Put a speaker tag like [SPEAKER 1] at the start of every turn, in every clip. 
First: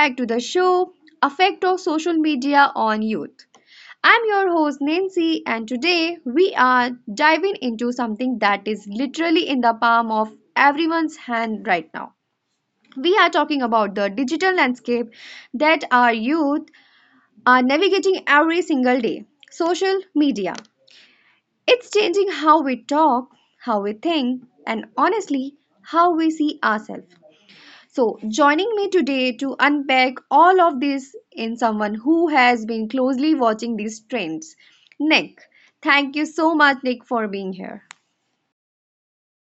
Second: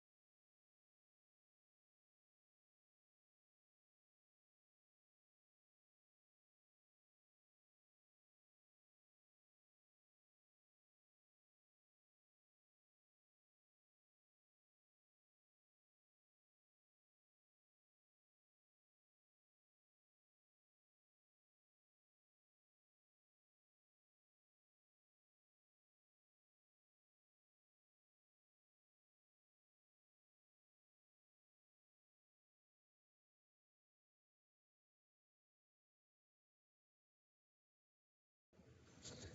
[SPEAKER 1] back to the show Effect of Social Media on Youth. I'm your host Nancy, and today we are diving into something that is literally in the palm of everyone's hand right now. We are talking about the digital landscape that our youth are navigating every single day social media. It's changing how we talk, how we think, and honestly, how we see ourselves. So, joining me today to unpack all of this in someone who has been closely watching these trends, Nick. Thank you so much, Nick, for being here.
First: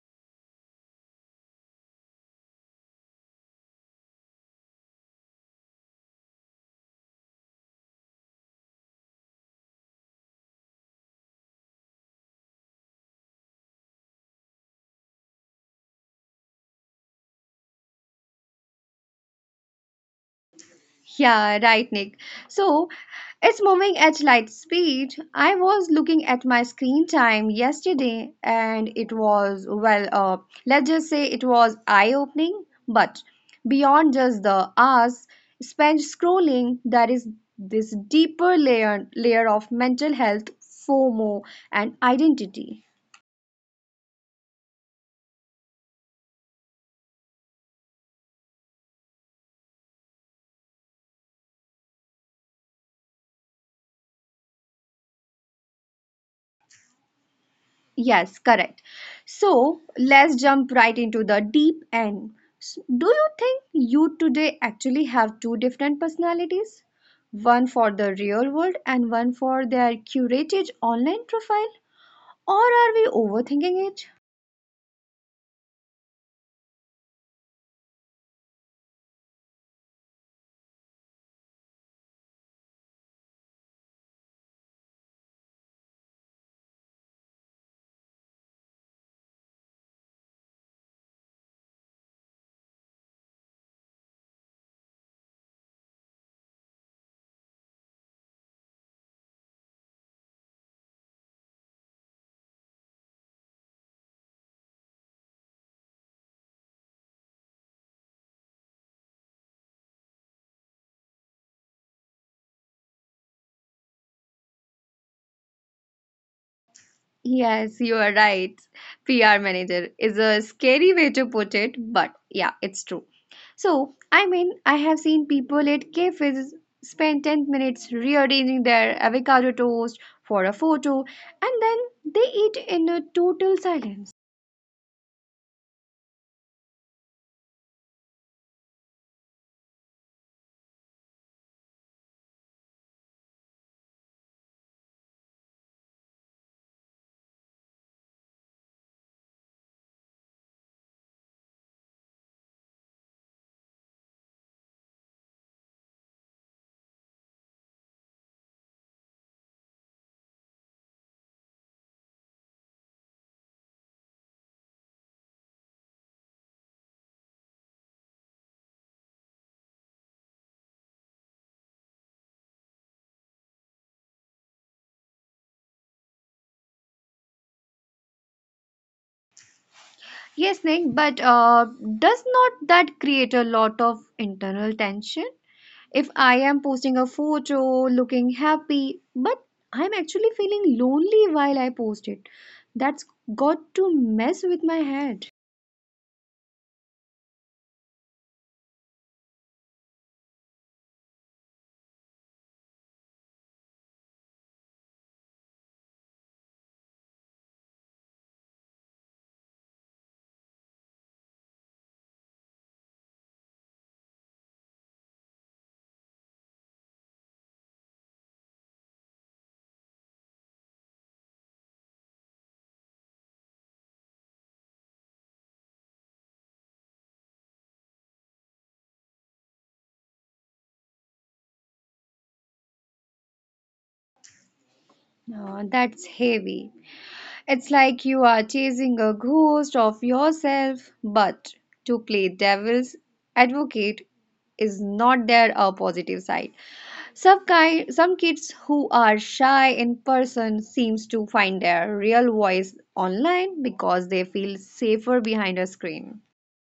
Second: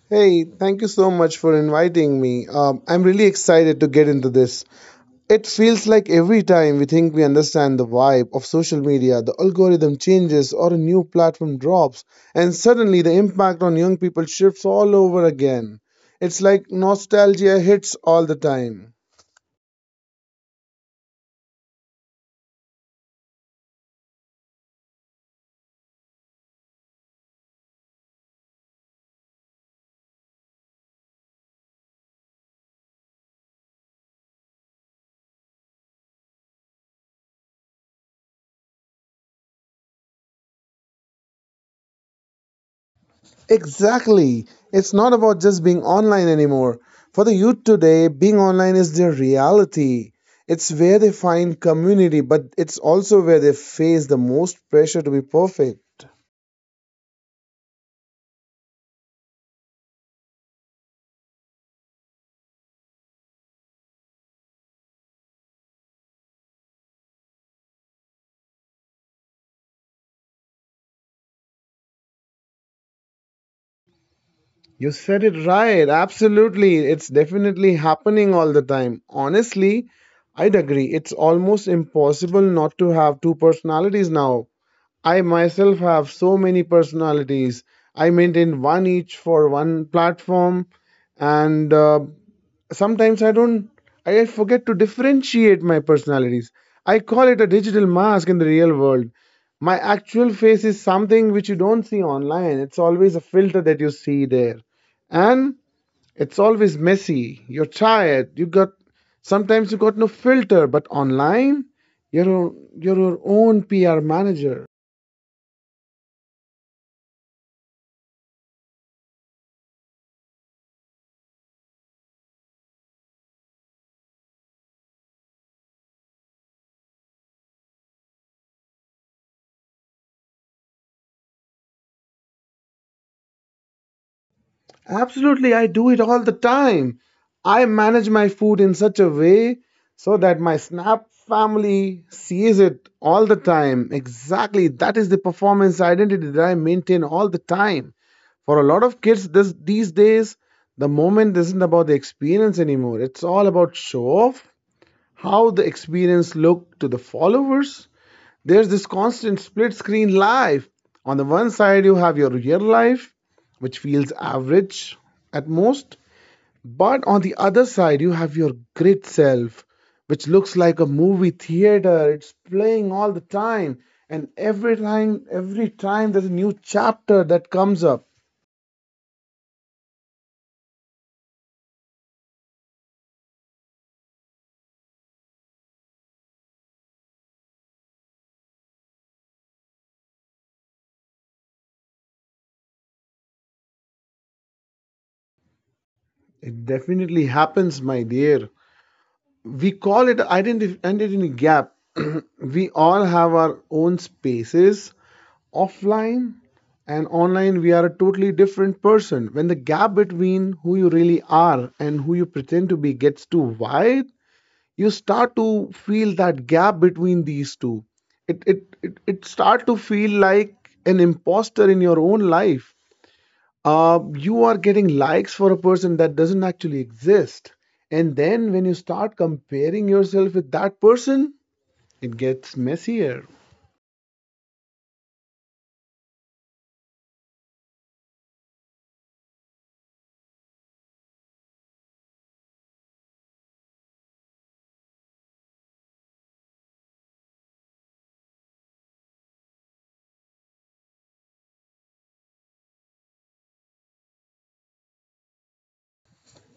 [SPEAKER 2] Hey, thank you so much for inviting me. I'm really excited to get into this. It feels like every time we think we understand the vibe of social media, the algorithm changes or a new platform drops, and suddenly the impact on young people shifts all over again. It's like nostalgia hits all the time.
[SPEAKER 1] Yeah, right, Nick. So it's moving at light speed. I was looking at my screen time yesterday and it was, well, let's just say it was eye-opening. But beyond just the hours spent scrolling, there is this deeper layer of mental health, FOMO, and identity.
[SPEAKER 2] Exactly. It's not about just being online anymore. For the youth today, being online is their reality. It's where they find community, but it's also where they face the most pressure to be perfect.
[SPEAKER 1] Yes, correct. So let's jump right into the deep end. Do you think you today actually have two different personalities? One for the real world and one for their curated online profile? Or are we overthinking it?
[SPEAKER 2] You said it right. Absolutely. It's definitely happening all the time. Honestly, I'd agree. It's almost impossible not to have two personalities now. I myself have so many personalities. I maintain one each for one platform, and sometimes I don't. I forget to differentiate my personalities. I call it a digital mask in the real world. My actual face is something which you don't see online. It's always a filter that you see there, and it's always messy. You're tired. You got sometimes you got no filter, but online, you're your you're your own PR manager.
[SPEAKER 1] Yes, you are right. PR manager is a scary way to put it, but yeah, it's true. So, I mean, I have seen people at cafes spend 10 minutes rearranging their avocado toast for a photo and then they eat in a total silence.
[SPEAKER 2] Absolutely, I do it all the time. I manage my food in such a way so that my Snap family sees it all the time. Exactly, that is the performance identity that I maintain all the time. For a lot of kids these days, the moment isn't about the experience anymore. It's all about show off, how the experience looked to the followers. There's this constant split screen life. On the one side, you have your real life, which feels average at most. But on the other side, you have your grid self, which looks like a movie theater. It's playing all the time. And every time there's a new chapter that comes up.
[SPEAKER 1] Yes, Nick, but does not that create a lot of internal tension? If I am posting a photo looking happy, but I'm actually feeling lonely while I post it, that's got to mess with my head.
[SPEAKER 2] It definitely happens, my dear. We call it identity gap. We all have our own spaces. Offline and online, we are a totally different person. When the gap between who you really are and who you pretend to be gets too wide, you start to feel that gap between these two. It start to feel like an imposter in your own life. You are getting likes for a person that doesn't actually exist. And then when you start comparing yourself with that person, it gets messier.
[SPEAKER 1] That's heavy. It's like you are chasing a ghost of yourself, but to play devil's advocate, is not there a positive side some kids who are shy in person seems to find their real voice online because they feel safer behind a screen.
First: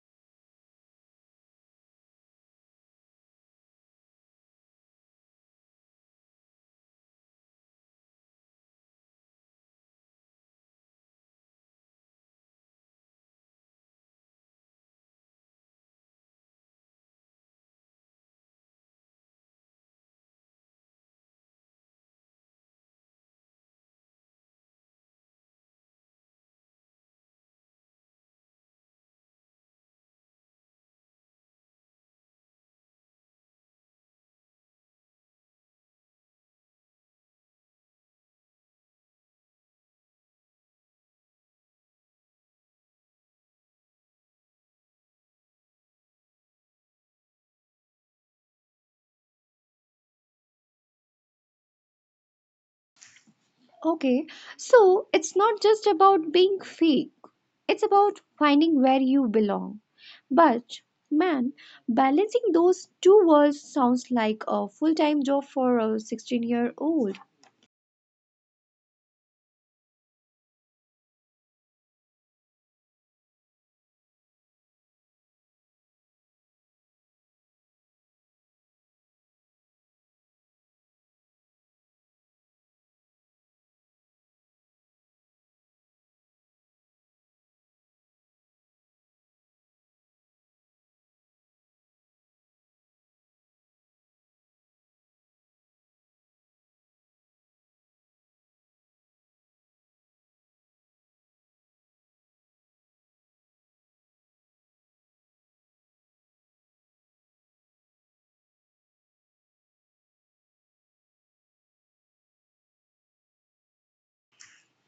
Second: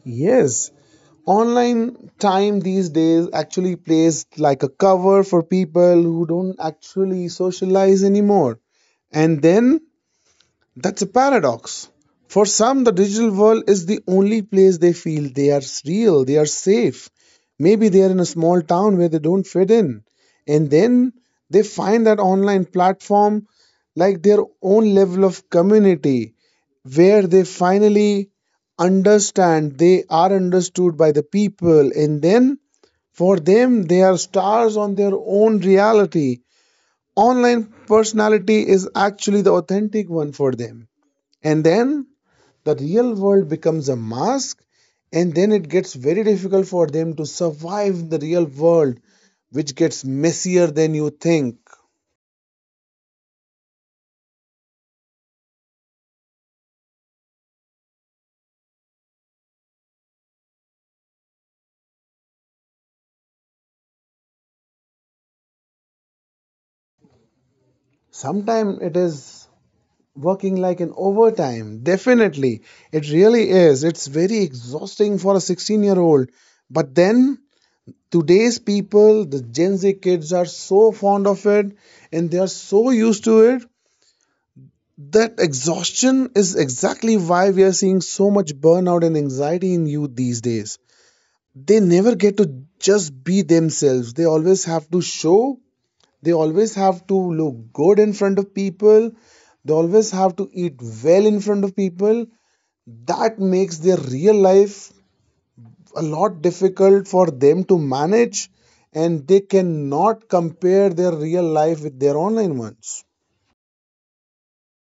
[SPEAKER 2] Yes. Online time these days actually plays like a cover for people who don't actually socialize anymore. And then that's a paradox. For some, the digital world is the only place they feel they are real, they are safe. Maybe they are in a small town where they don't fit in. And then they find that online platform like their own level of community where they finally understand they are understood by the people, and then for them they are stars on their own reality. Online personality is actually the authentic one for them, and then the real world becomes a mask, and then it gets very difficult for them to survive the real world, which gets messier than you think.
[SPEAKER 1] Okay, so it's not just about being fake, it's about finding where you belong. But man, balancing those two worlds sounds like a full time job for a 16-year-old.
[SPEAKER 2] Sometimes it is working like an overtime, definitely. It really is. It's very exhausting for a 16-year-old. But then today's people, the Gen Z kids, are so fond of it and they are so used to it that exhaustion is exactly why we are seeing so much burnout and anxiety in youth these days. They never get to just be themselves. They always have to show, they always have to look good in front of people, they always have to eat well in front of people. That makes their real life a lot difficult for them to manage, and they cannot compare their real life with their online ones.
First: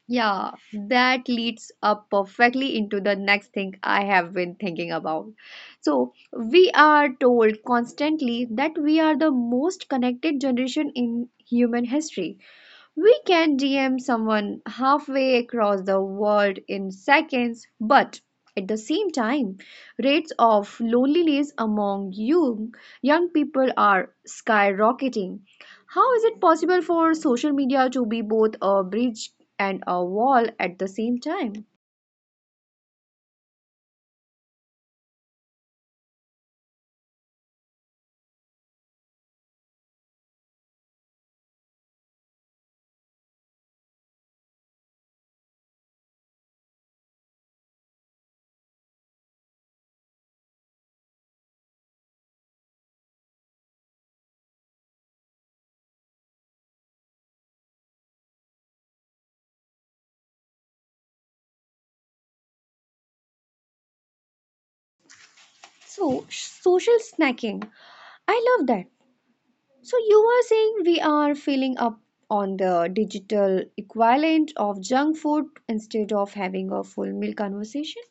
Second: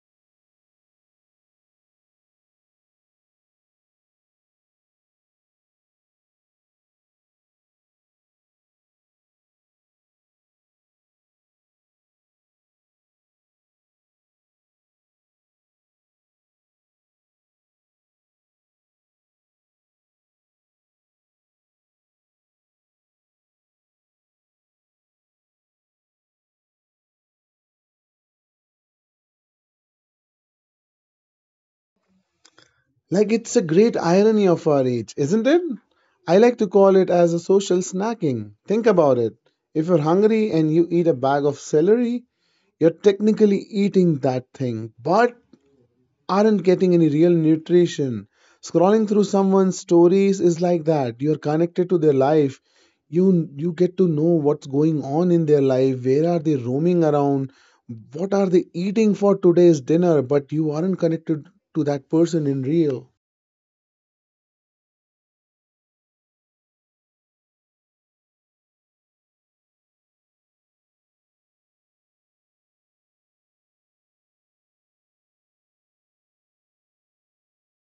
[SPEAKER 1] Yeah, that leads up perfectly into the next thing I have been thinking about. So, we are told constantly that we are the most connected generation in human history. We can DM someone halfway across the world in seconds, but at the same time, rates of loneliness among young people are skyrocketing. How is it possible for social media to be both a bridge and a wall at the same time?
[SPEAKER 2] Like it's a great irony of our age, isn't it? I like to call it as a social snacking. Think about it. If you're hungry and you eat a bag of celery, you're technically eating that thing, but aren't getting any real nutrition. Scrolling through someone's stories is like that. You're connected to their life. You get to know what's going on in their life, where are they roaming around, what are they eating for today's dinner, but you aren't connected to that person in real.
[SPEAKER 1] So, social snacking. I love that. So you were saying we are filling up on the digital equivalent of junk food instead of having a full meal conversation?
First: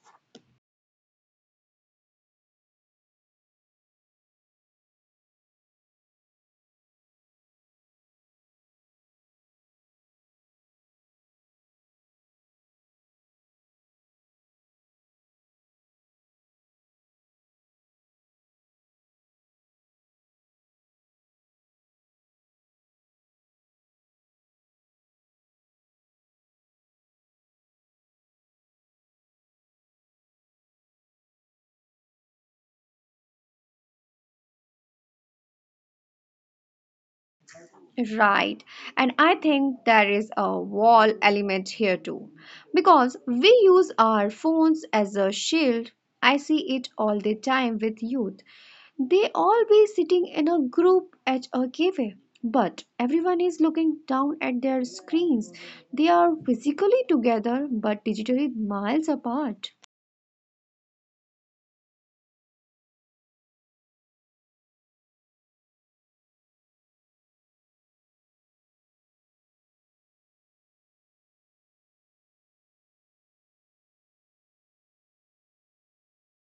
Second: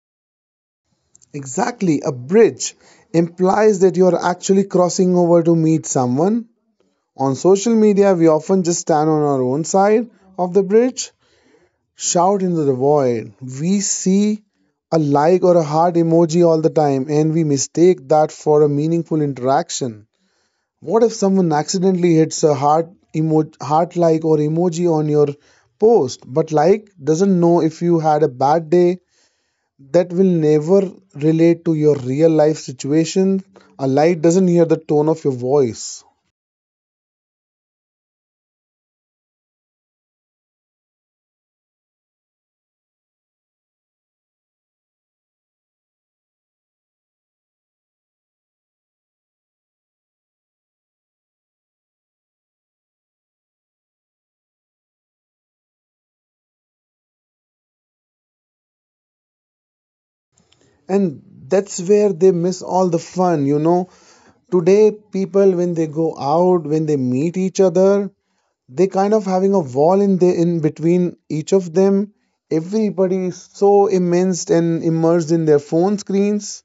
[SPEAKER 2] Exactly, a bridge implies that you are actually crossing over to meet someone. On social media, we often just stand on our own side of the bridge, shout into the void. We see a like or a heart emoji all the time, and we mistake that for a meaningful interaction. What if someone accidentally hits a heart like or emoji on your post but like doesn't know if you had a bad day? That will never relate to your real life situation. A light doesn't hear the tone of your voice.
[SPEAKER 1] Right. And I think there is a wall element here too. Because we use our phones as a shield. I see it all the time with youth. They all be sitting in a group at a cafe, but everyone is looking down at their screens. They are physically together but digitally miles apart.
[SPEAKER 2] And that's where they miss all the fun, you know. Today, people, when they go out, when they meet each other, they kind of having a wall in between each of them. Everybody is so immersed in their phone screens.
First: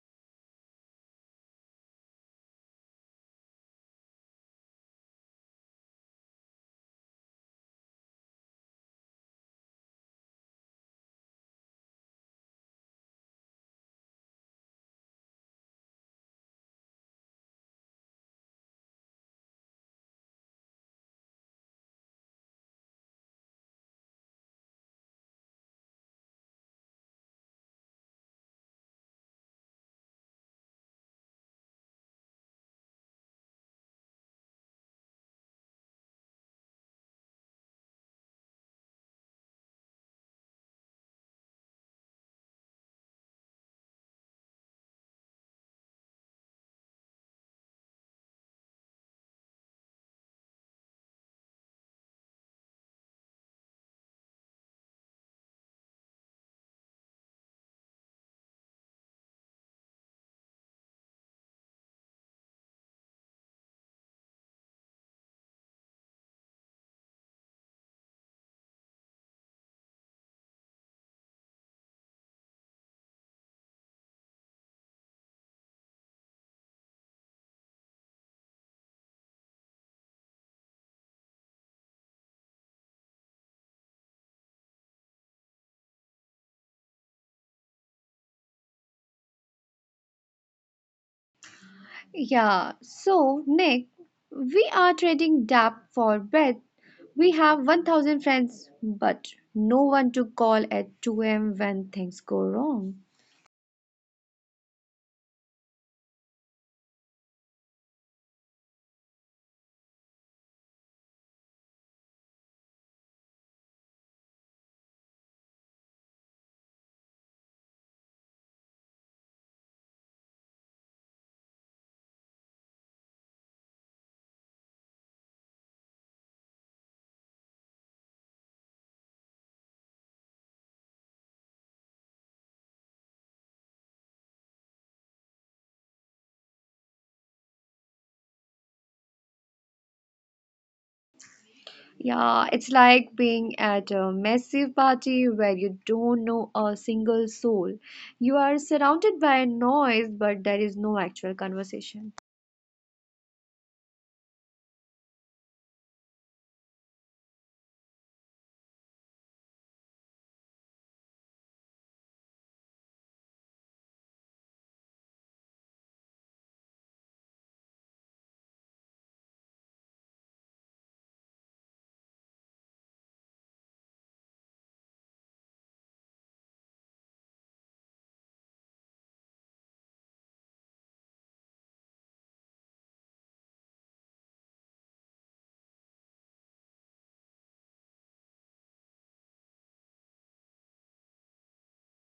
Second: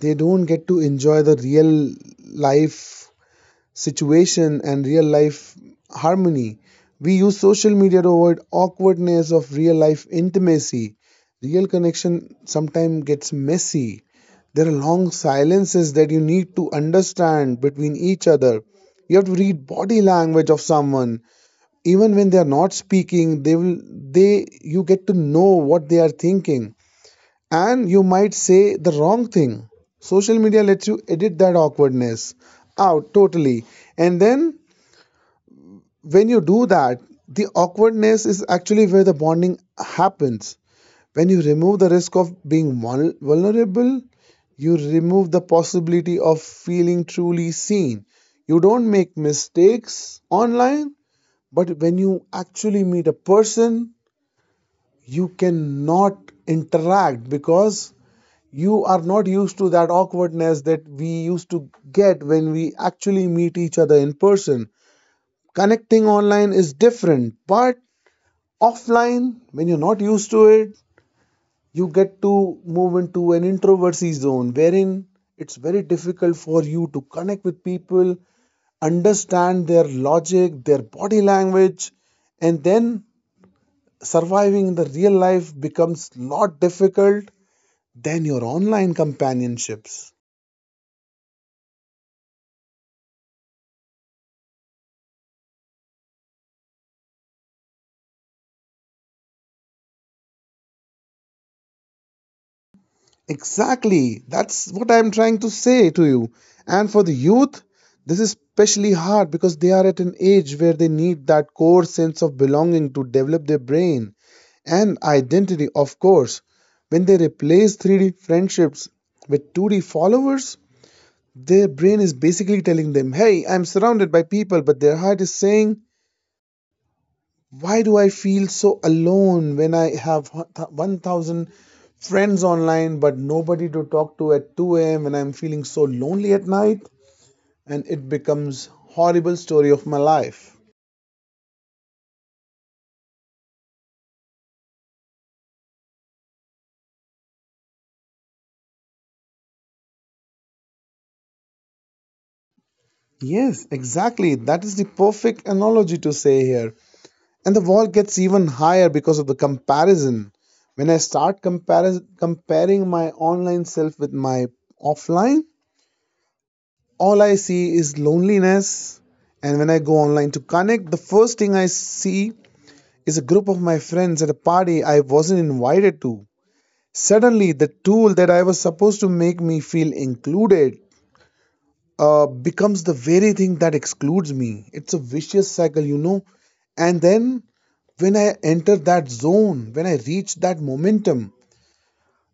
[SPEAKER 2] They don't get to enjoy the real life situation and real life harmony. We use social media to avoid awkwardness of real life intimacy. Real connection sometimes gets messy. There are long silences that you need to understand between each other. You have to read body language of someone. Even when they are not speaking, they will they you get to know what they are thinking, and you might say the wrong thing. Social media lets you edit that awkwardness out totally. And then when you do that, the awkwardness is actually where the bonding happens. When you remove the risk of being vulnerable, you remove the possibility of feeling truly seen. You don't make mistakes online, but when you actually meet a person, you cannot interact because you are not used to that awkwardness that we used to get when we actually meet each other in person. Connecting online is different, but offline, when you're not used to it, you get to move into an introvertsy zone wherein it's very difficult for you to connect with people, understand their logic, their body language, and then surviving in the real life becomes a lot difficult than your online companionships.
[SPEAKER 1] Yeah, so Nick, we are trading depth for breadth. We have 1000 friends, but no one to call at 2 a.m. when things go wrong.
[SPEAKER 2] Exactly. That's what I'm trying to say to you. And for the youth, this is especially hard because they are at an age where they need that core sense of belonging to develop their brain and identity, of course. When they replace 3D friendships with 2D followers, their brain is basically telling them, hey, I'm surrounded by people, but their heart is saying, why do I feel so alone when I have 1,000 friends online but nobody to talk to at 2 a.m. when I'm feeling so lonely at night, and it becomes horrible story of my life.
[SPEAKER 1] Yeah, it's like being at a massive party where you don't know a single soul. You are surrounded by noise, but there is no actual conversation.
[SPEAKER 2] Yes, exactly. That is the perfect analogy to say here. And the wall gets even higher because of the comparison. When I start comparing my online self with my offline, all I see is loneliness. And when I go online to connect, the first thing I see is a group of my friends at a party I wasn't invited to. Suddenly, the tool that I was supposed to make me feel included becomes the very thing that excludes me. It's a vicious cycle, you know. And then when I enter that zone, when I reach that momentum,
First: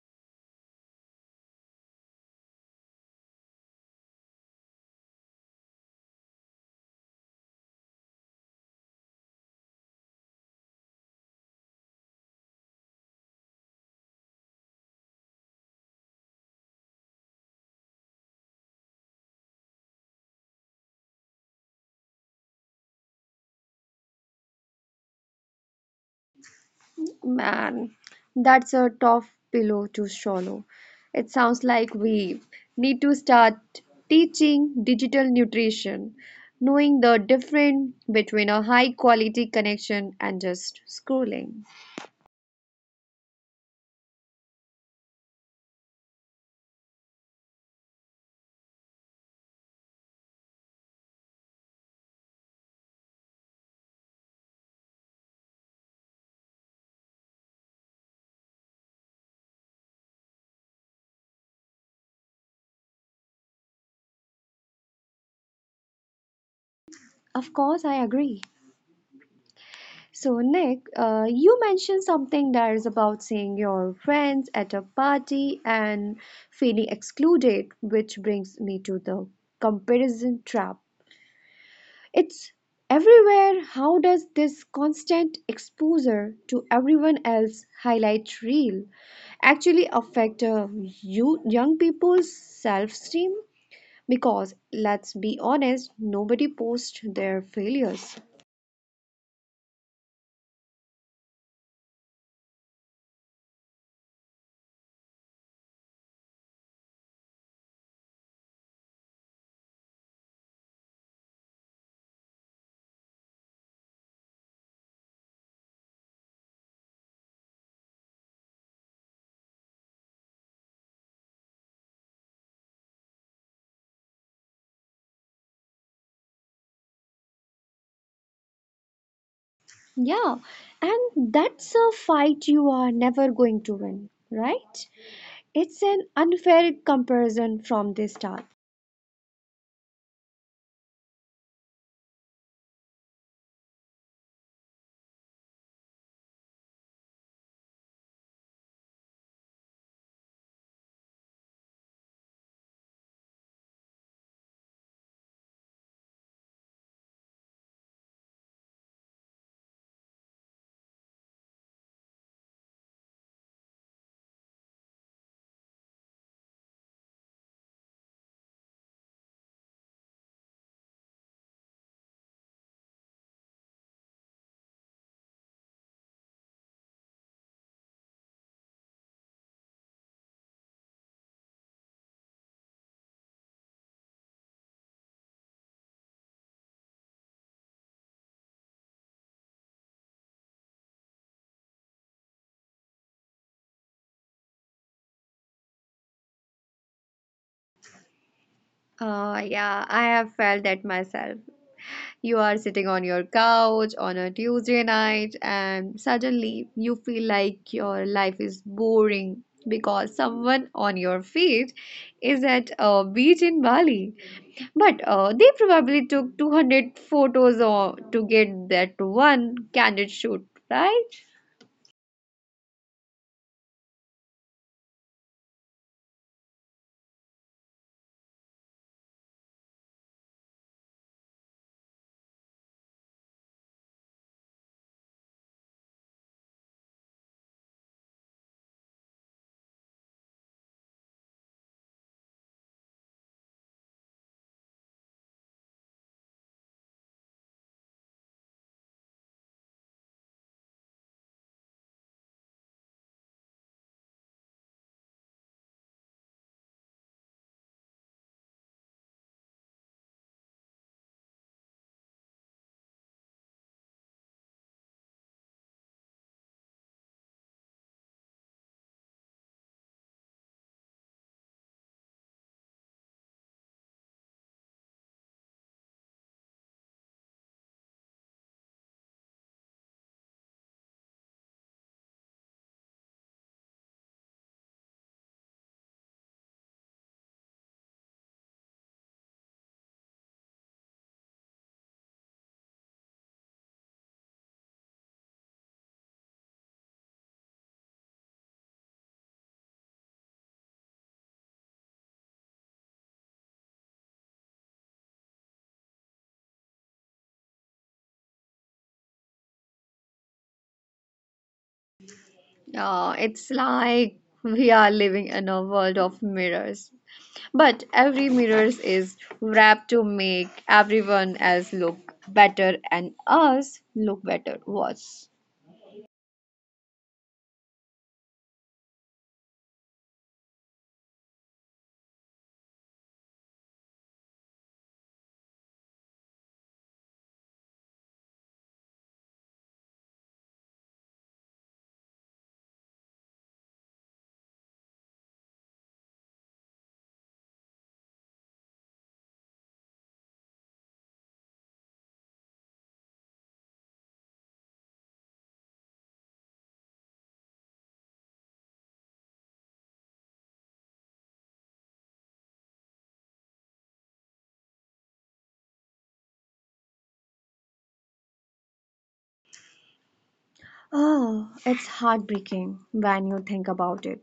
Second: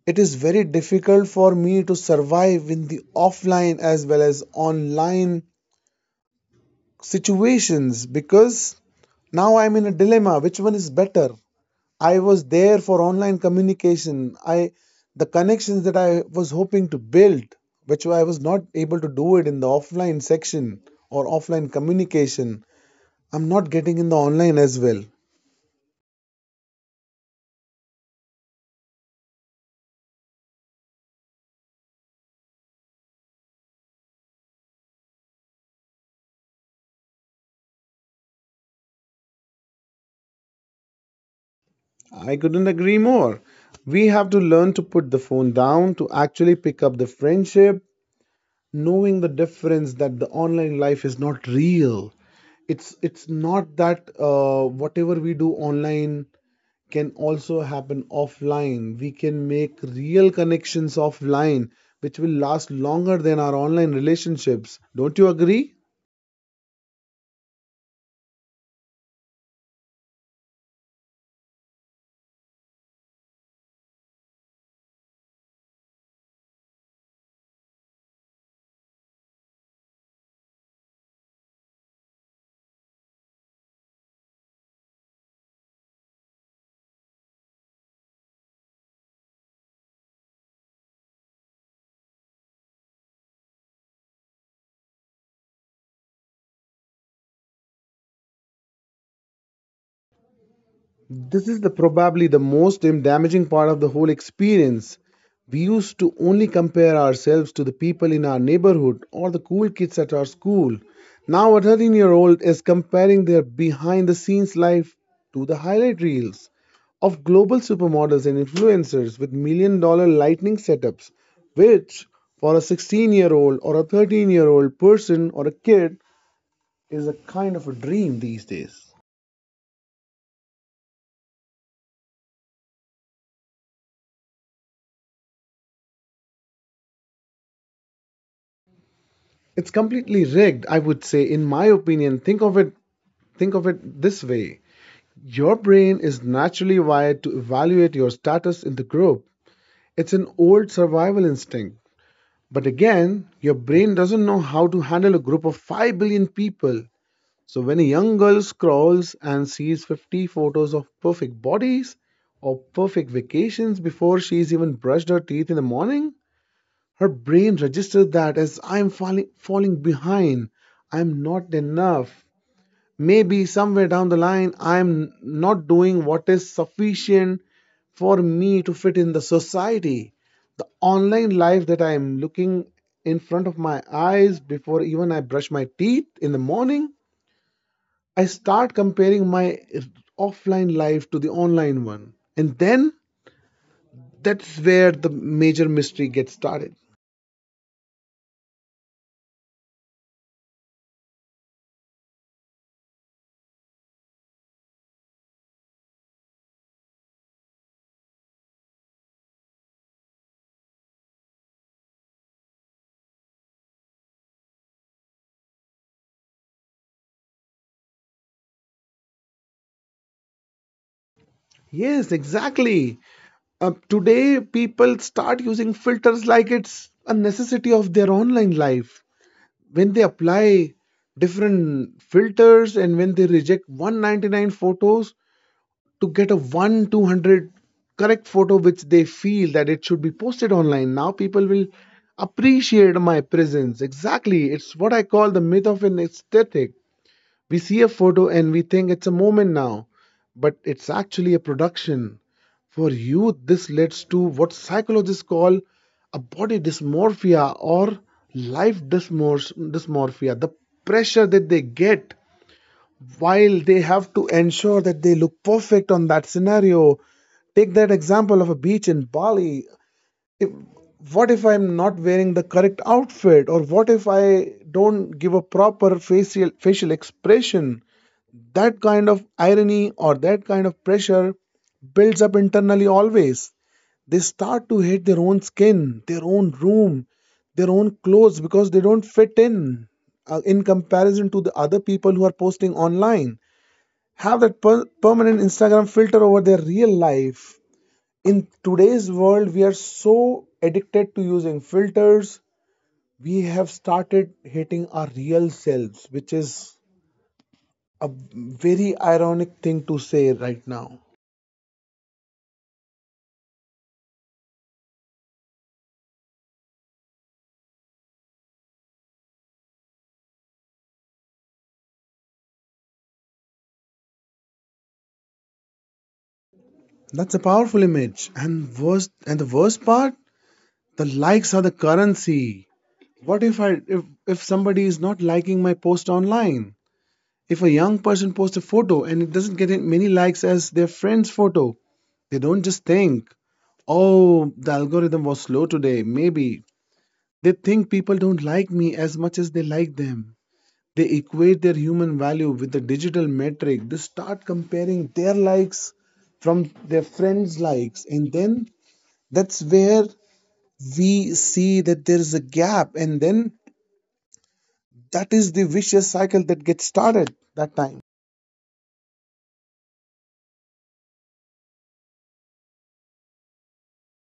[SPEAKER 2] it is very difficult for me to survive in the offline as well as online situations because now I'm in a dilemma which one is better. I was there for online communication. I the connections that I was hoping to build, which I was not able to do it in the offline section or offline communication, I'm not getting in the online as well.
[SPEAKER 1] Man, that's a tough pillow to swallow. It sounds like we need to start teaching digital nutrition, knowing the difference between a high quality connection and just scrolling.
[SPEAKER 2] I couldn't agree more. We have to learn to put the phone down to actually pick up the friendship, knowing the difference that the online life is not real. It's not that whatever we do online can also happen offline. We can make real connections offline which will last longer than our online relationships, don't you agree?
[SPEAKER 1] Of course, I agree. So, Nick, you mentioned something that is about seeing your friends at a party and feeling excluded, which brings me to the comparison trap. It's everywhere. How does this constant exposure to everyone else highlight reel actually affect you young people's self-esteem? Because let's be honest, nobody posts their failures.
[SPEAKER 2] This is the probably the most damaging part of the whole experience. We used to only compare ourselves to the people in our neighborhood or the cool kids at our school. Now a 13-year-old is comparing their behind-the-scenes life to the highlight reels of global supermodels and influencers with million-dollar lightning setups, which for a 16-year-old or a 13-year-old person or a kid is a kind of a dream these days.
[SPEAKER 1] Yeah, and that's a fight you are never going to win, right? It's an unfair comparison from the start.
[SPEAKER 2] It's completely rigged, I would say, in my opinion. Think of it this way. Your brain is naturally wired to evaluate your status in the group. It's an old survival instinct. But again, your brain doesn't know how to handle a group of 5 billion people. So when a young girl scrolls and sees 50 photos of perfect bodies or perfect vacations before she's even brushed her teeth in the morning, her brain registers that as I'm falling behind, I'm not enough. Maybe somewhere down the line, I'm not doing what is sufficient for me to fit in the society. The online life that I'm looking in front of my eyes before even I brush my teeth in the morning, I start comparing my offline life to the online one. And then that's where the major mystery gets started.
[SPEAKER 1] Yeah, I have felt that myself. You are sitting on your couch on a Tuesday night, and suddenly you feel like your life is boring because someone on your feed is at a beach in Bali. But they probably took 200 photos or to get that one candid shoot, right?
[SPEAKER 2] Yes, exactly. Today, people start using filters like it's a necessity of their online life. When they apply different filters and when they reject 199 photos to get a 1 200 correct photo which they feel that it should be posted online, now people will appreciate my presence. Exactly. It's what I call the myth of an aesthetic. We see a photo and we think it's a moment now, but it's actually a production. For youth, this leads to what psychologists call a body dysmorphia or life dysmorphia, the pressure that they get while they have to ensure that they look perfect on that scenario. Take that example of a beach in Bali. If, what if I'm not wearing the correct outfit, or what if I don't give a proper facial expression? That kind of irony or that kind of pressure builds up internally always. They start to hate their own skin, their own room, their own clothes because they don't fit in comparison to the other people who are posting online. Have that permanent Instagram filter over their real life. In today's world, we are so addicted to using filters, we have started hating our real selves, which is a very ironic thing to say right now.
[SPEAKER 1] It's like we are living in a world of mirrors. But every mirror is wrapped to make everyone else look better and us look better. Worse.
[SPEAKER 2] That's a powerful image. And worst and the worst part, the likes are the currency. What if I if somebody is not liking my post online? If a young person posts a photo and it doesn't get many likes as their friend's photo, they don't just think, oh, the algorithm was slow today, maybe. They think people don't like me as much as they like them. They equate their human value with the digital metric. They start comparing their likes from their friends' likes, and then that's where we see that there is a gap, and then that is the vicious cycle that gets started that time.
[SPEAKER 1] Oh, it's heartbreaking when you think about it.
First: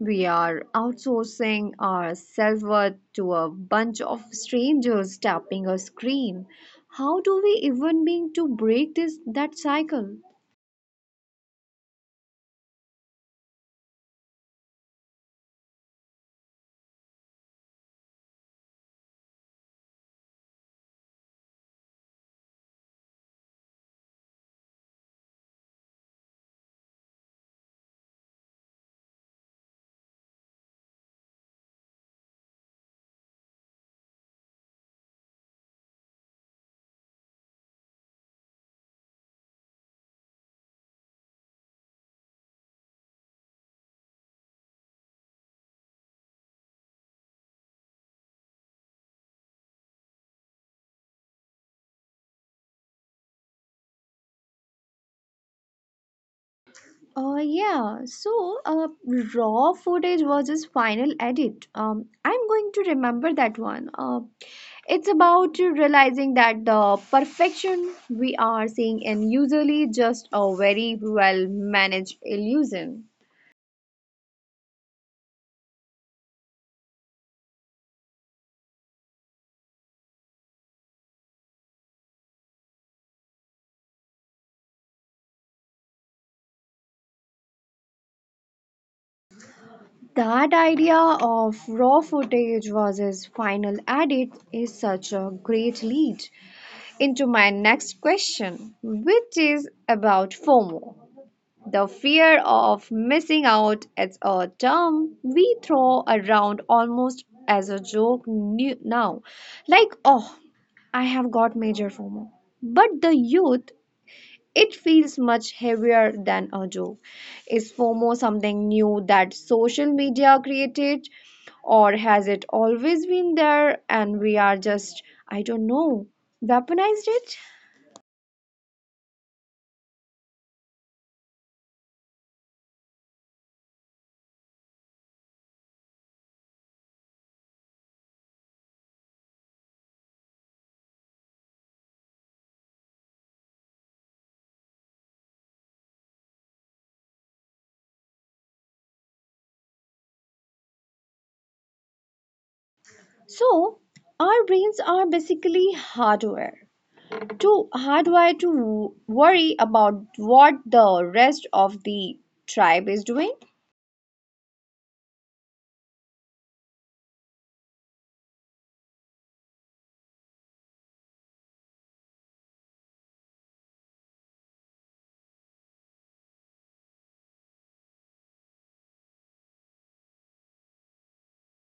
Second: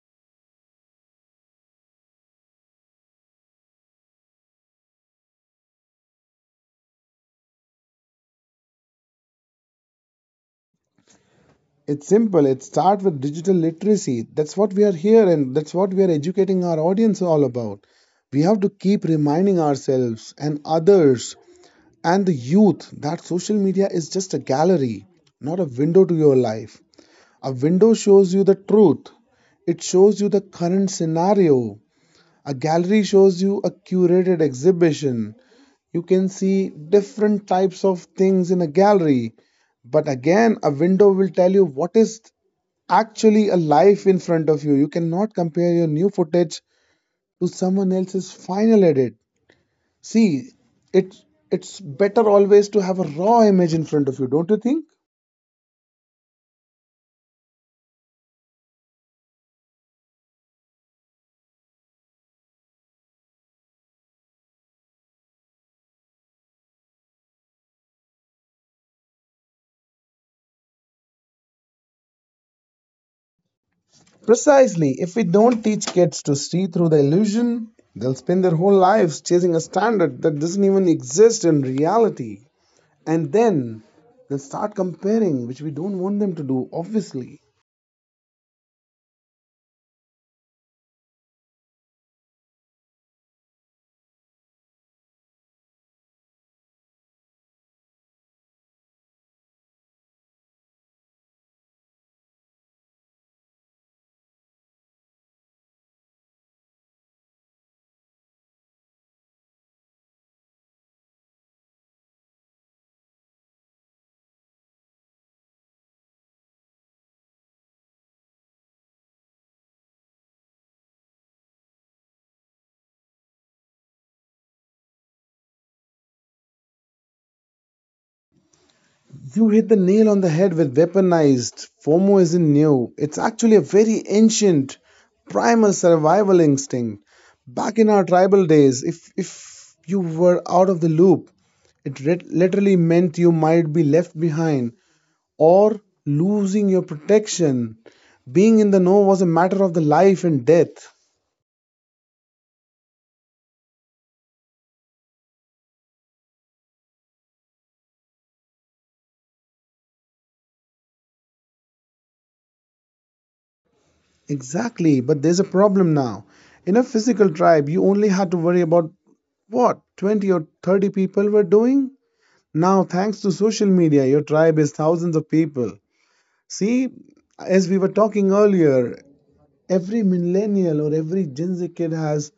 [SPEAKER 1] We are outsourcing our self-worth to a bunch of strangers tapping a screen. How do we even begin to break this that cycle?
[SPEAKER 2] It's simple. It starts with digital literacy. That's what we are here, and that's what we are educating our audience all about. We have to keep reminding ourselves and others and the youth that social media is just a gallery, not a window to your life. A window shows you the truth, it shows you the current scenario. A gallery shows you a curated exhibition. You can see different types of things in a gallery. But again, a window will tell you what is actually a life in front of you. You cannot compare your new footage to someone else's final edit. See, it's it's better always to have a raw image in front of you, don't you think?
[SPEAKER 1] Uh, yeah, so uh, raw footage versus final edit. I'm going to remember that one. It's about realizing that the perfection we are seeing in usually just a very well managed illusion.
[SPEAKER 2] Precisely. If we don't teach kids to see through the illusion, they'll spend their whole lives chasing a standard that doesn't even exist in reality. And then they'll start comparing, which we don't want them to do, obviously.
[SPEAKER 1] That idea of raw footage versus final edit is such a great lead into my next question, which is about FOMO. The fear of missing out is a term we throw around almost as a joke now. Like, oh, I have got major FOMO. But the youth, it feels much heavier than a joke. Is FOMO something new that social media created, or has it always been there and we are just, I don't know, weaponized it?
[SPEAKER 2] You hit the nail on the head with weaponized. FOMO isn't new. It's actually a very ancient primal survival instinct. Back in our tribal days, if you were out of the loop, it literally meant you might be left behind or losing your protection. Being in the know was a matter of the life and death.
[SPEAKER 1] So, our brains are basically hardware. Too hardwired to worry about what the rest of the tribe is doing.
[SPEAKER 2] Exactly, but there's a problem now. In a physical tribe, you only had to worry about what 20 or 30 people were doing. Now, thanks to social media, your tribe is thousands of people. See, as we were talking earlier, every millennial or every Gen Z kid has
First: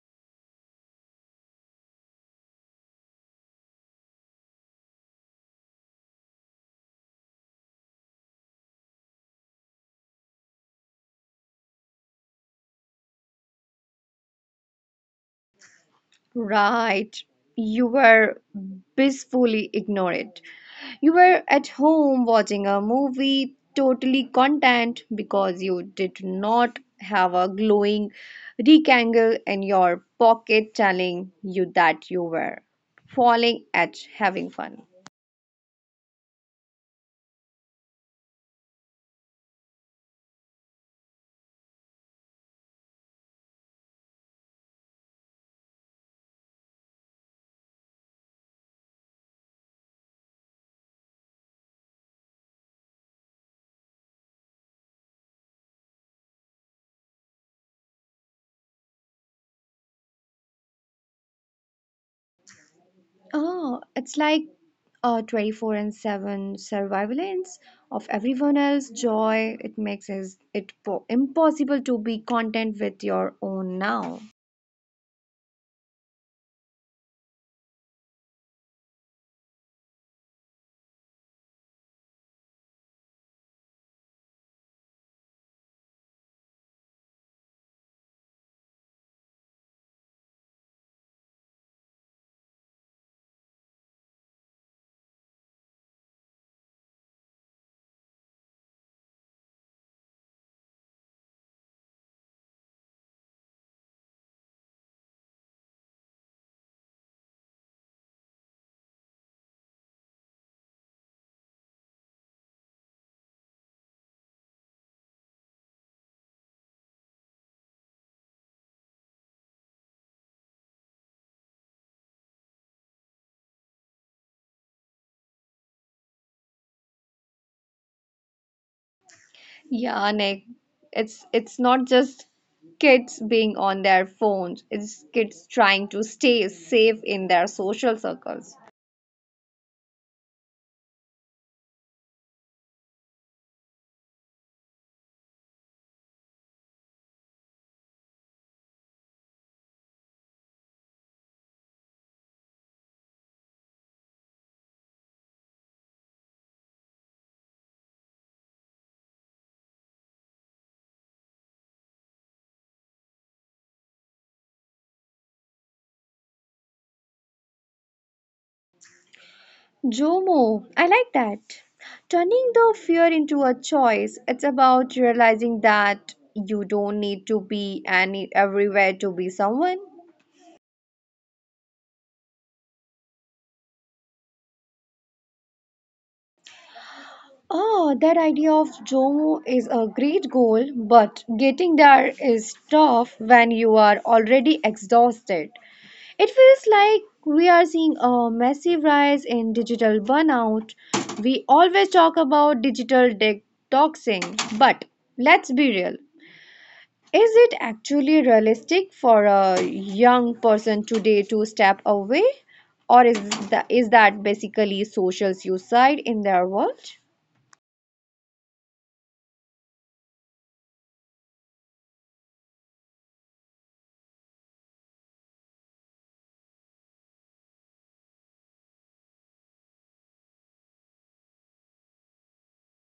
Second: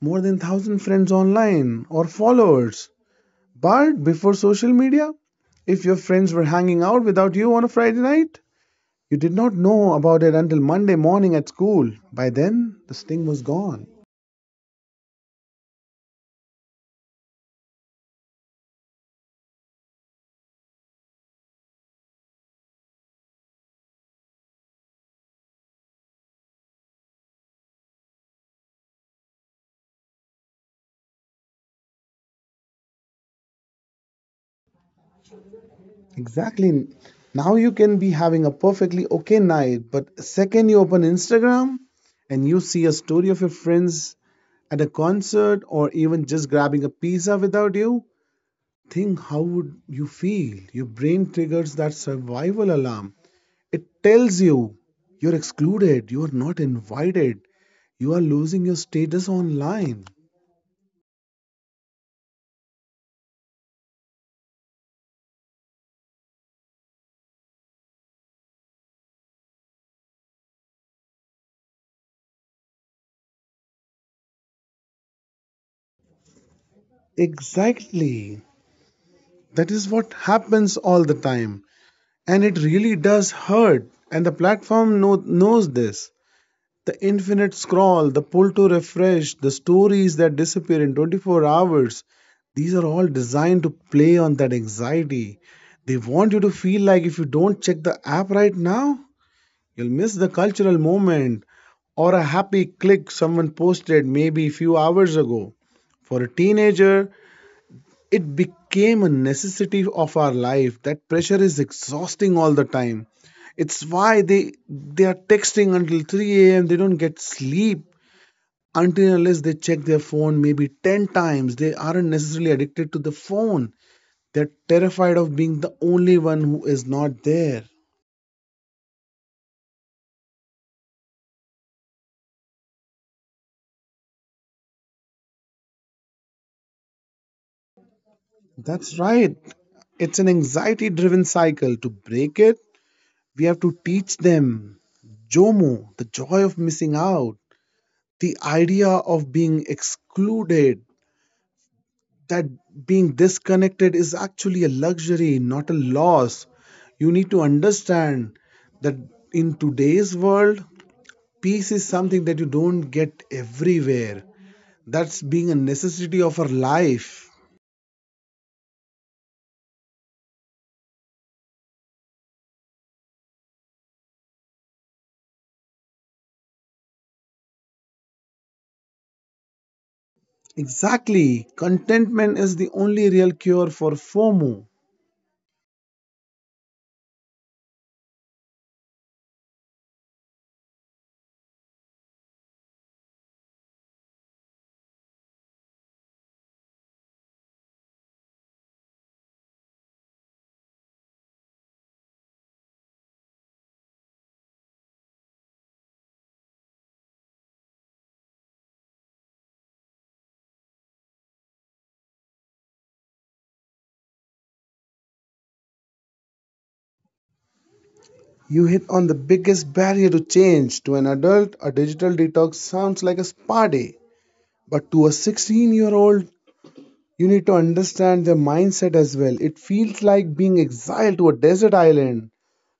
[SPEAKER 2] more than 1,000 friends online or followers. But before social media, if your friends were hanging out without you on a Friday night, you did not know about it until Monday morning at school. By then, the sting was gone.
[SPEAKER 1] Right. You were blissfully ignorant. You were at home watching a movie, totally content because you did not have a glowing rectangle in your pocket telling you that you were falling at having fun.
[SPEAKER 2] Exactly. Now you can be having a perfectly okay night, but second you open Instagram and you see a story of your friends at a concert or even just grabbing a pizza without you, think how would you feel? Your brain triggers that survival alarm. It tells you you're excluded, you are not invited, you are losing your status online.
[SPEAKER 1] Oh, it's like 24/7 surveillance of everyone else's joy. It makes impossible to be content with your own now.
[SPEAKER 2] Exactly. That is what happens all the time. And it really does hurt. And the knows this. The infinite scroll, the pull to refresh, the stories that disappear in 24 hours, these are all designed to play on that anxiety. They want you to feel like if you don't check the app right now, you'll miss the cultural moment or a happy click someone posted maybe a few hours ago. For a teenager, it became a necessity of our life. That pressure is exhausting all the time. It's why they are texting until 3 a.m. They don't get sleep until and unless they check their phone maybe 10 times. They aren't necessarily addicted to the phone, they're terrified of being the only one who is not there.
[SPEAKER 1] Yeah, Nick, it's not just kids being on their phones. It's kids trying to stay safe in their social circles.
[SPEAKER 2] That's right. It's an anxiety driven cycle. To break it, we have to teach them jomo, the joy of missing out, the idea of being excluded, that being disconnected is actually a luxury, not a loss. You need to understand that in today's world, peace is something that you don't get everywhere. That's being a necessity of our life.
[SPEAKER 1] Jomo, I like that. Turning the fear into a choice, it's about realizing that you don't need to be any everywhere to be someone.
[SPEAKER 2] Exactly. Contentment is the only real cure for FOMO.
[SPEAKER 1] Oh, that idea of Jomo is a great goal, but getting there is tough when you are already exhausted. It feels like we are seeing a massive rise in digital burnout. We always talk about digital detoxing, but let's be real. Is it actually realistic for a young person today to step away? Or is that basically social suicide in their world?
[SPEAKER 2] You hit on the biggest barrier to change. To an adult, a digital detox sounds like a spa day. But to a 16-year-old, you need to understand their mindset as well. It feels like being exiled to a desert island.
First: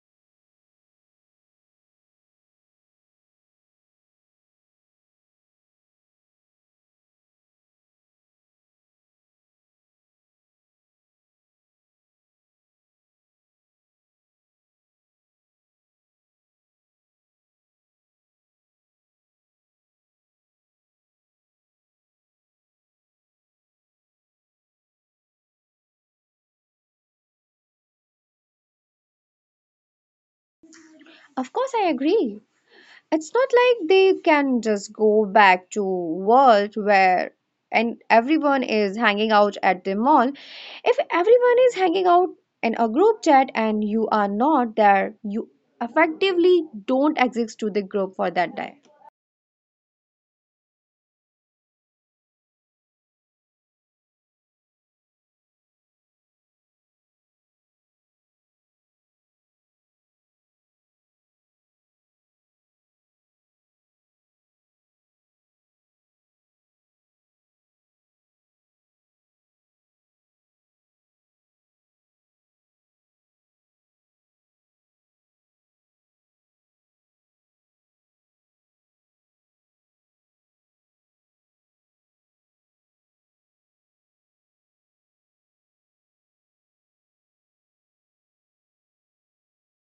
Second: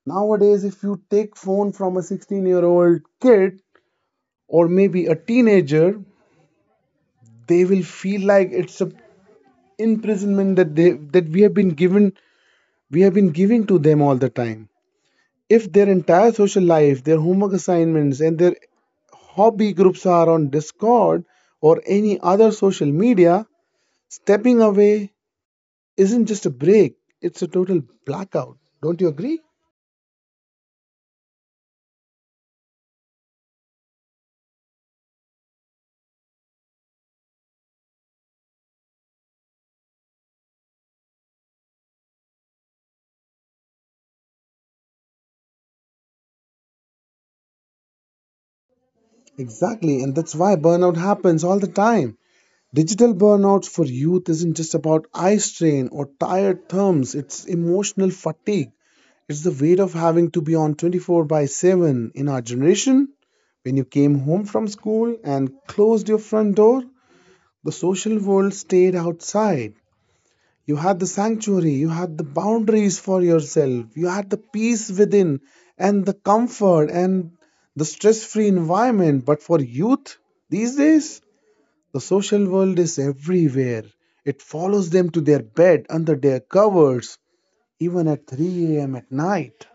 [SPEAKER 2] Nowadays, if you take phone from a 16-year-old kid or maybe a teenager, they will feel like it's a imprisonment that we have been given we have been giving to them all the time. If their entire social life, their homework assignments, and their hobby groups are on Discord or any other social media, stepping away isn't just a break, it's a total blackout. Don't you agree?
[SPEAKER 1] Of course, I agree. It's not like they can just go back to world where and everyone is hanging out at the mall. If everyone is hanging out in a group chat and you are not there, you effectively don't exist to the group for that day.
[SPEAKER 2] Exactly, and that's why burnout happens all the time. Digital burnout for youth isn't just about eye strain or tired thumbs, it's emotional fatigue. It's the weight of having to be on 24 by 7 in our generation. When you came home from school and closed your front door, the social world stayed outside. You had the sanctuary, you had the boundaries for yourself, you had the peace within and the comfort and the stress free environment. But for youth these days, the social world is everywhere. It follows them to their bed, under their covers, even at 3 a.m. at night.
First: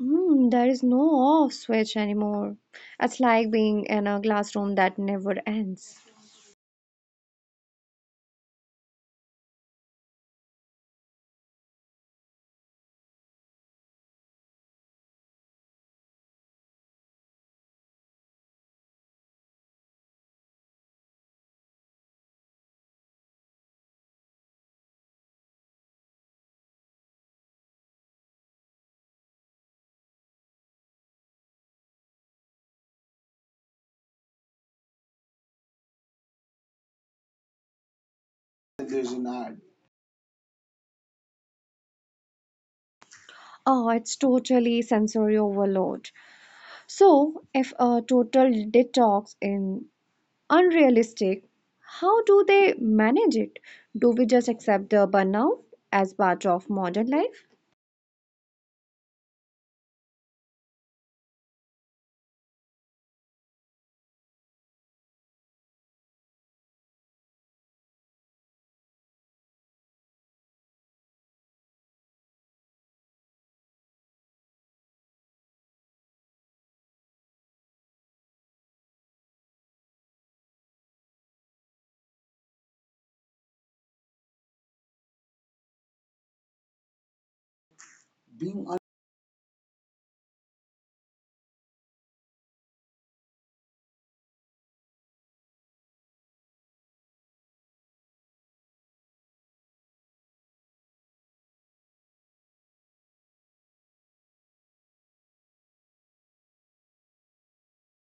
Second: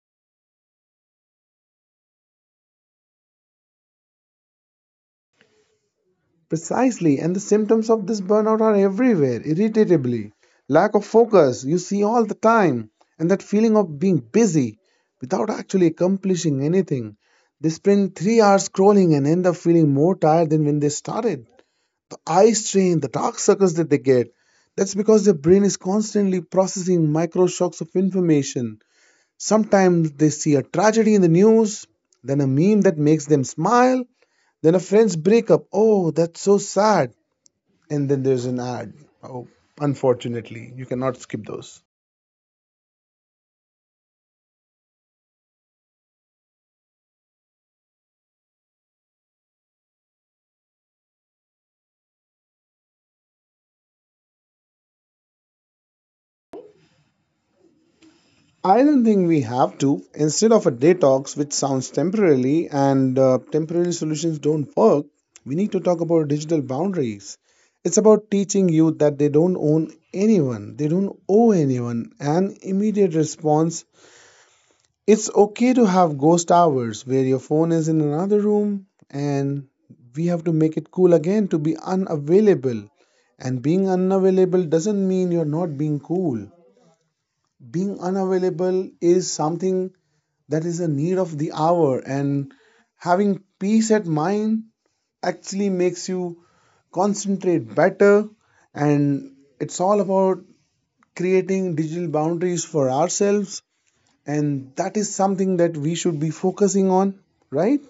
[SPEAKER 1] Mm, there is no off switch anymore. It's like being in a classroom that never ends.
[SPEAKER 2] Precisely, and the symptoms of this burnout are everywhere: irritability, lack of focus, you see all the time, and that feeling of being busy without actually accomplishing anything. They spend 3 hours scrolling and end up feeling more tired than when they started. The eye strain, the dark circles that they get, that's because their brain is constantly processing micro shocks of information. Sometimes they see a tragedy in the news, then a meme that makes them smile, then a friend's breakup. Oh, that's so sad, and then there's an ad.
[SPEAKER 1] There's an
[SPEAKER 2] Oh,
[SPEAKER 1] art.
[SPEAKER 2] unfortunately, you cannot skip those.
[SPEAKER 1] Oh, it's totally sensory overload. So, if a total detox is unrealistic, how do they manage it? Do we just accept the burnout as part of modern life?
[SPEAKER 2] I don't think we have to. Instead of a detox, which sounds temporarily and temporary solutions don't work, we need to talk about digital boundaries. It's about teaching youth that they don't owe anyone an immediate response. It's okay to have ghost hours where your phone is in another room, and we have to make it cool again to be unavailable. And being unavailable doesn't mean you're not being cool. Being unavailable is something that is a need of the hour, and having peace at mind actually makes you concentrate better, and it's all about creating digital boundaries for ourselves, and that is something that we should be focusing on, right?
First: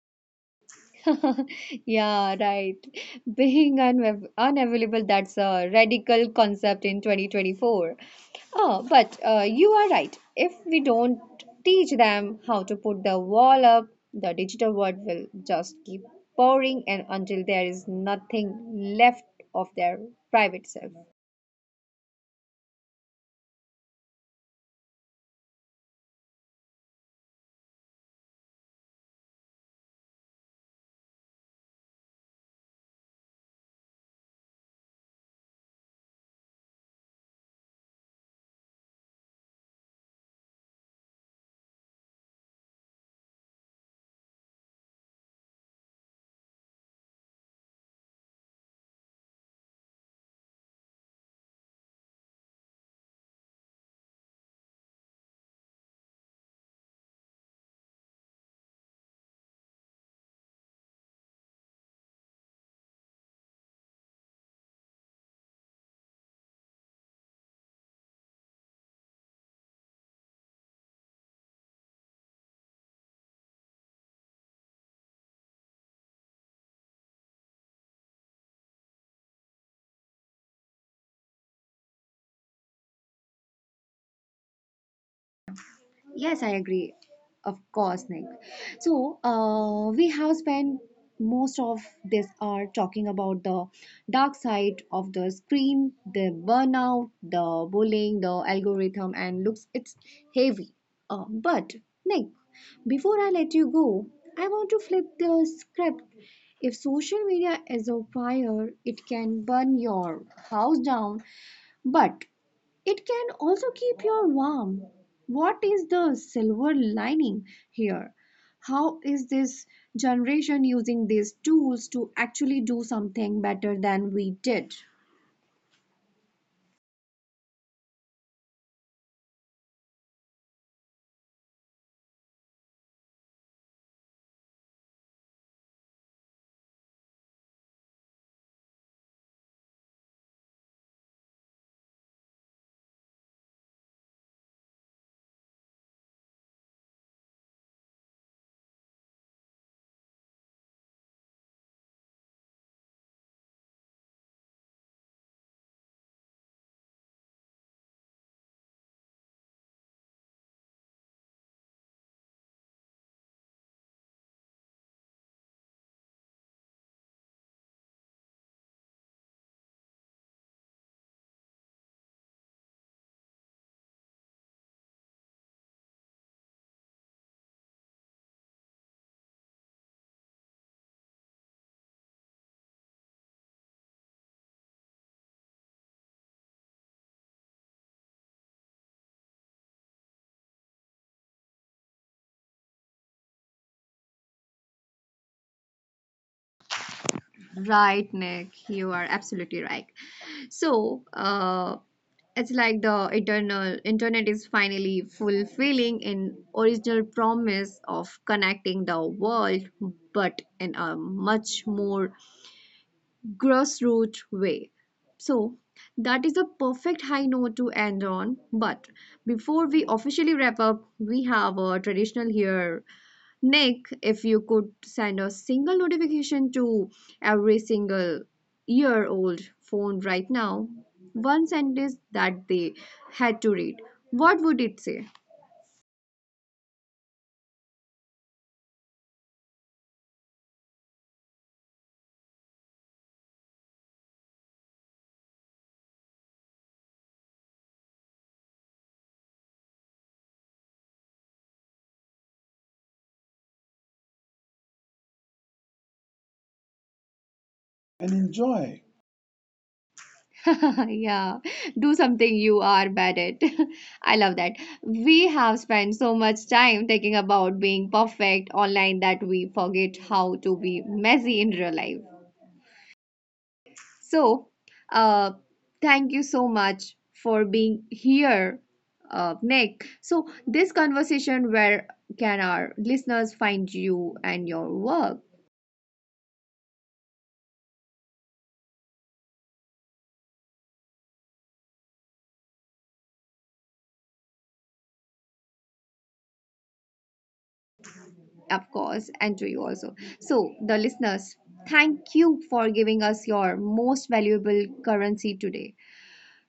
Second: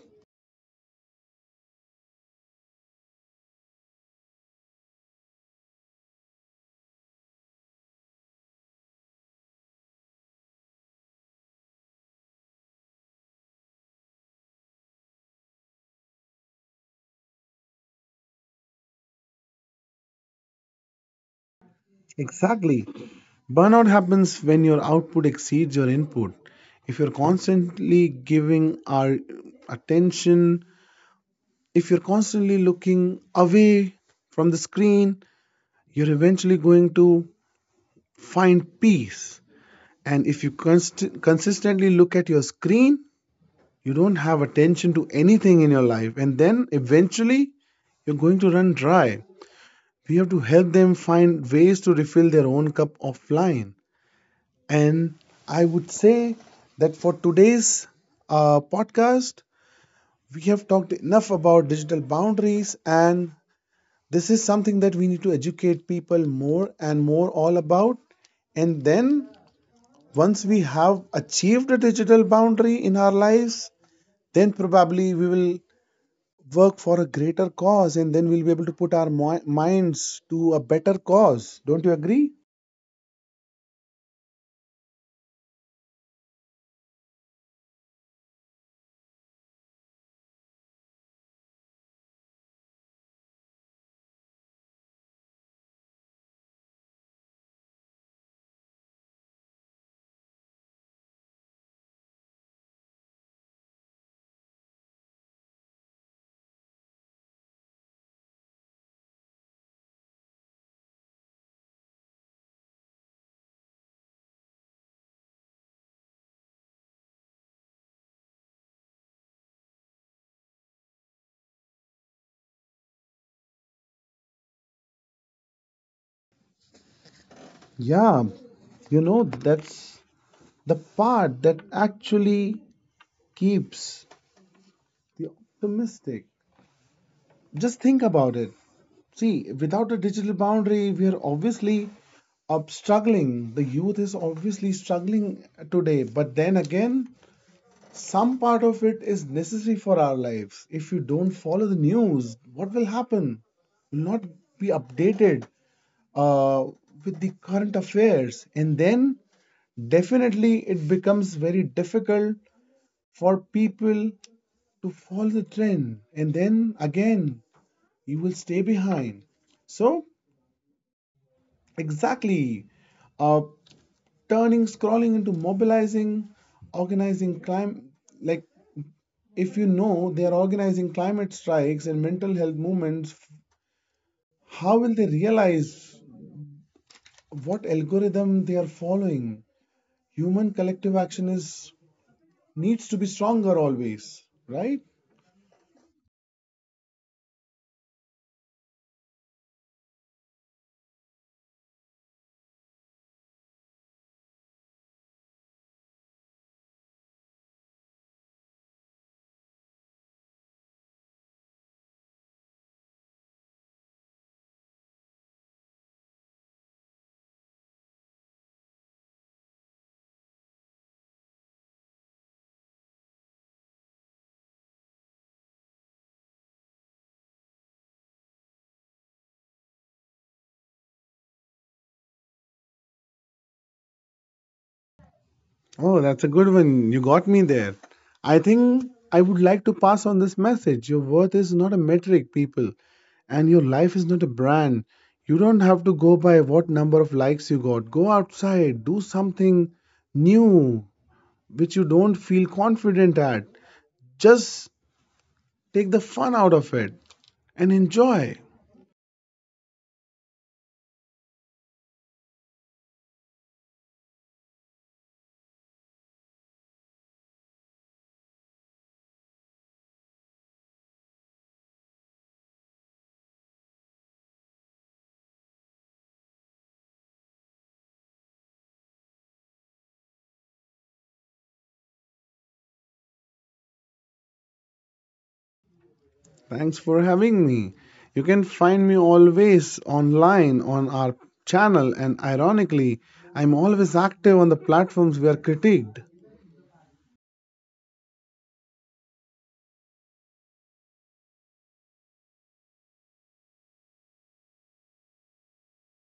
[SPEAKER 1] Yeah, right. Being unavailable, that's a radical concept in 2024. Oh, but you are right. If we don't teach them how to put the wall up, the digital world will just keep pouring and until there is nothing left of their private self.
[SPEAKER 2] Exactly. Burnout happens when your output exceeds your input. If you're constantly giving our attention, if you're constantly looking away from the screen, you're eventually going to find peace. And if you consistently look at your screen, you don't have attention to anything in your life. And then eventually, you're going to run dry. We have to help them find ways to refill their own cup offline. And I would say that for today's podcast, we have talked enough about digital boundaries, and this is something that we need to educate people more and more all about. And then, once we have achieved a digital boundary in our lives, then probably we will work for a greater cause, and then we'll be able to put our minds to a better cause. Don't you agree?
[SPEAKER 1] Yes, I agree. Of course, Nick. So, we have spent most of this hour talking about the dark side of the screen, the burnout, the bullying, the algorithm, and looks, it's heavy. But Nick, before I let you go, I want to flip the script. If social media is a fire, it can burn your house down, but it can also keep you warm. What is the silver lining here? How is this generation using these tools to actually do something better than we did?
[SPEAKER 2] Yeah, you know, that's the part that actually keeps the optimistic. Just think about it. See, without a digital boundary, we are obviously up struggling. The youth is obviously struggling today. But then again, some part of it is necessary for our lives. If you don't follow the news, what will happen? You'll not be updated uh, with the current affairs. And then definitely it becomes very difficult for people to follow the trend. And then again, you will stay behind. So, exactly, uh, turning scrolling into mobilizing, organizing crime, like if you know they are organizing climate strikes and mental health movements, how will they realize what algorithm they are following? Human collective action is needs to be stronger always, right?
[SPEAKER 1] Right, Nick, you are absolutely right. So, it's like the eternal internet is finally fulfilling an original promise of connecting the world, but in a much more grassroots way. So that is a perfect high note to end on. But before we officially wrap up, we have a traditional here. Nick, if you could send a single notification to every single year old phone right now, one sentence that they had to read, what would it say?
[SPEAKER 2] Oh, that's a good one. You got me there. I think I would like to pass on this message. Your worth is not a metric, people, and your life is not a brand. You don't have to go by what number of likes you got. Go outside, do something new, which you don't feel confident at. Just take the fun out of it
[SPEAKER 1] And
[SPEAKER 2] and enjoy.
[SPEAKER 1] enjoy. Yeah, do something you are bad at. I love that. We have spent so much time thinking about being perfect online that we forget how to be messy in real life. So, uh, thank you so much for being here, Nick. So, this conversation, where can our listeners find you and your work?
[SPEAKER 2] Thanks for having me. You can find me always online on our channel, and ironically, I'm always active on the platforms we are critiqued.
[SPEAKER 1] Of course, and to you also. So, the listeners, thank you for giving us your most valuable currency today.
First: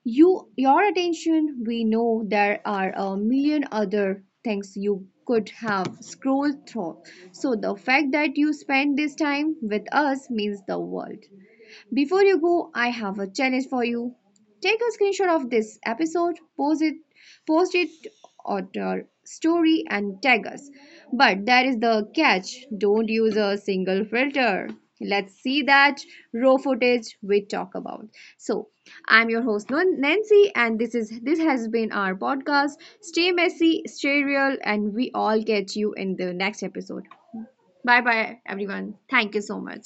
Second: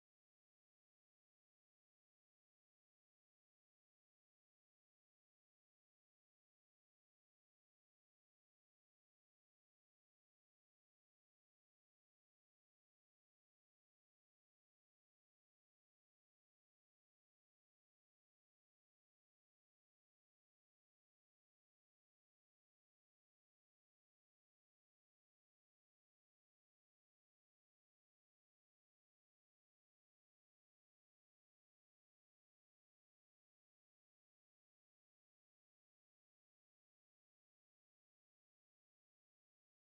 [SPEAKER 1] You, your attention. We know there are a million other things you could have scrolled through. So, the fact that you spend this time with us means the world. Before you go, I have a challenge for you. Take a screenshot of this episode, post it on your story, and tag us. But there is the catch. Don't use a single filter. Let's see that raw footage we talk about. So, I'm your host Nancy, and this has been our podcast. Stay messy, stay real, and we all catch you in the next episode. Bye bye, everyone. Thank you so much.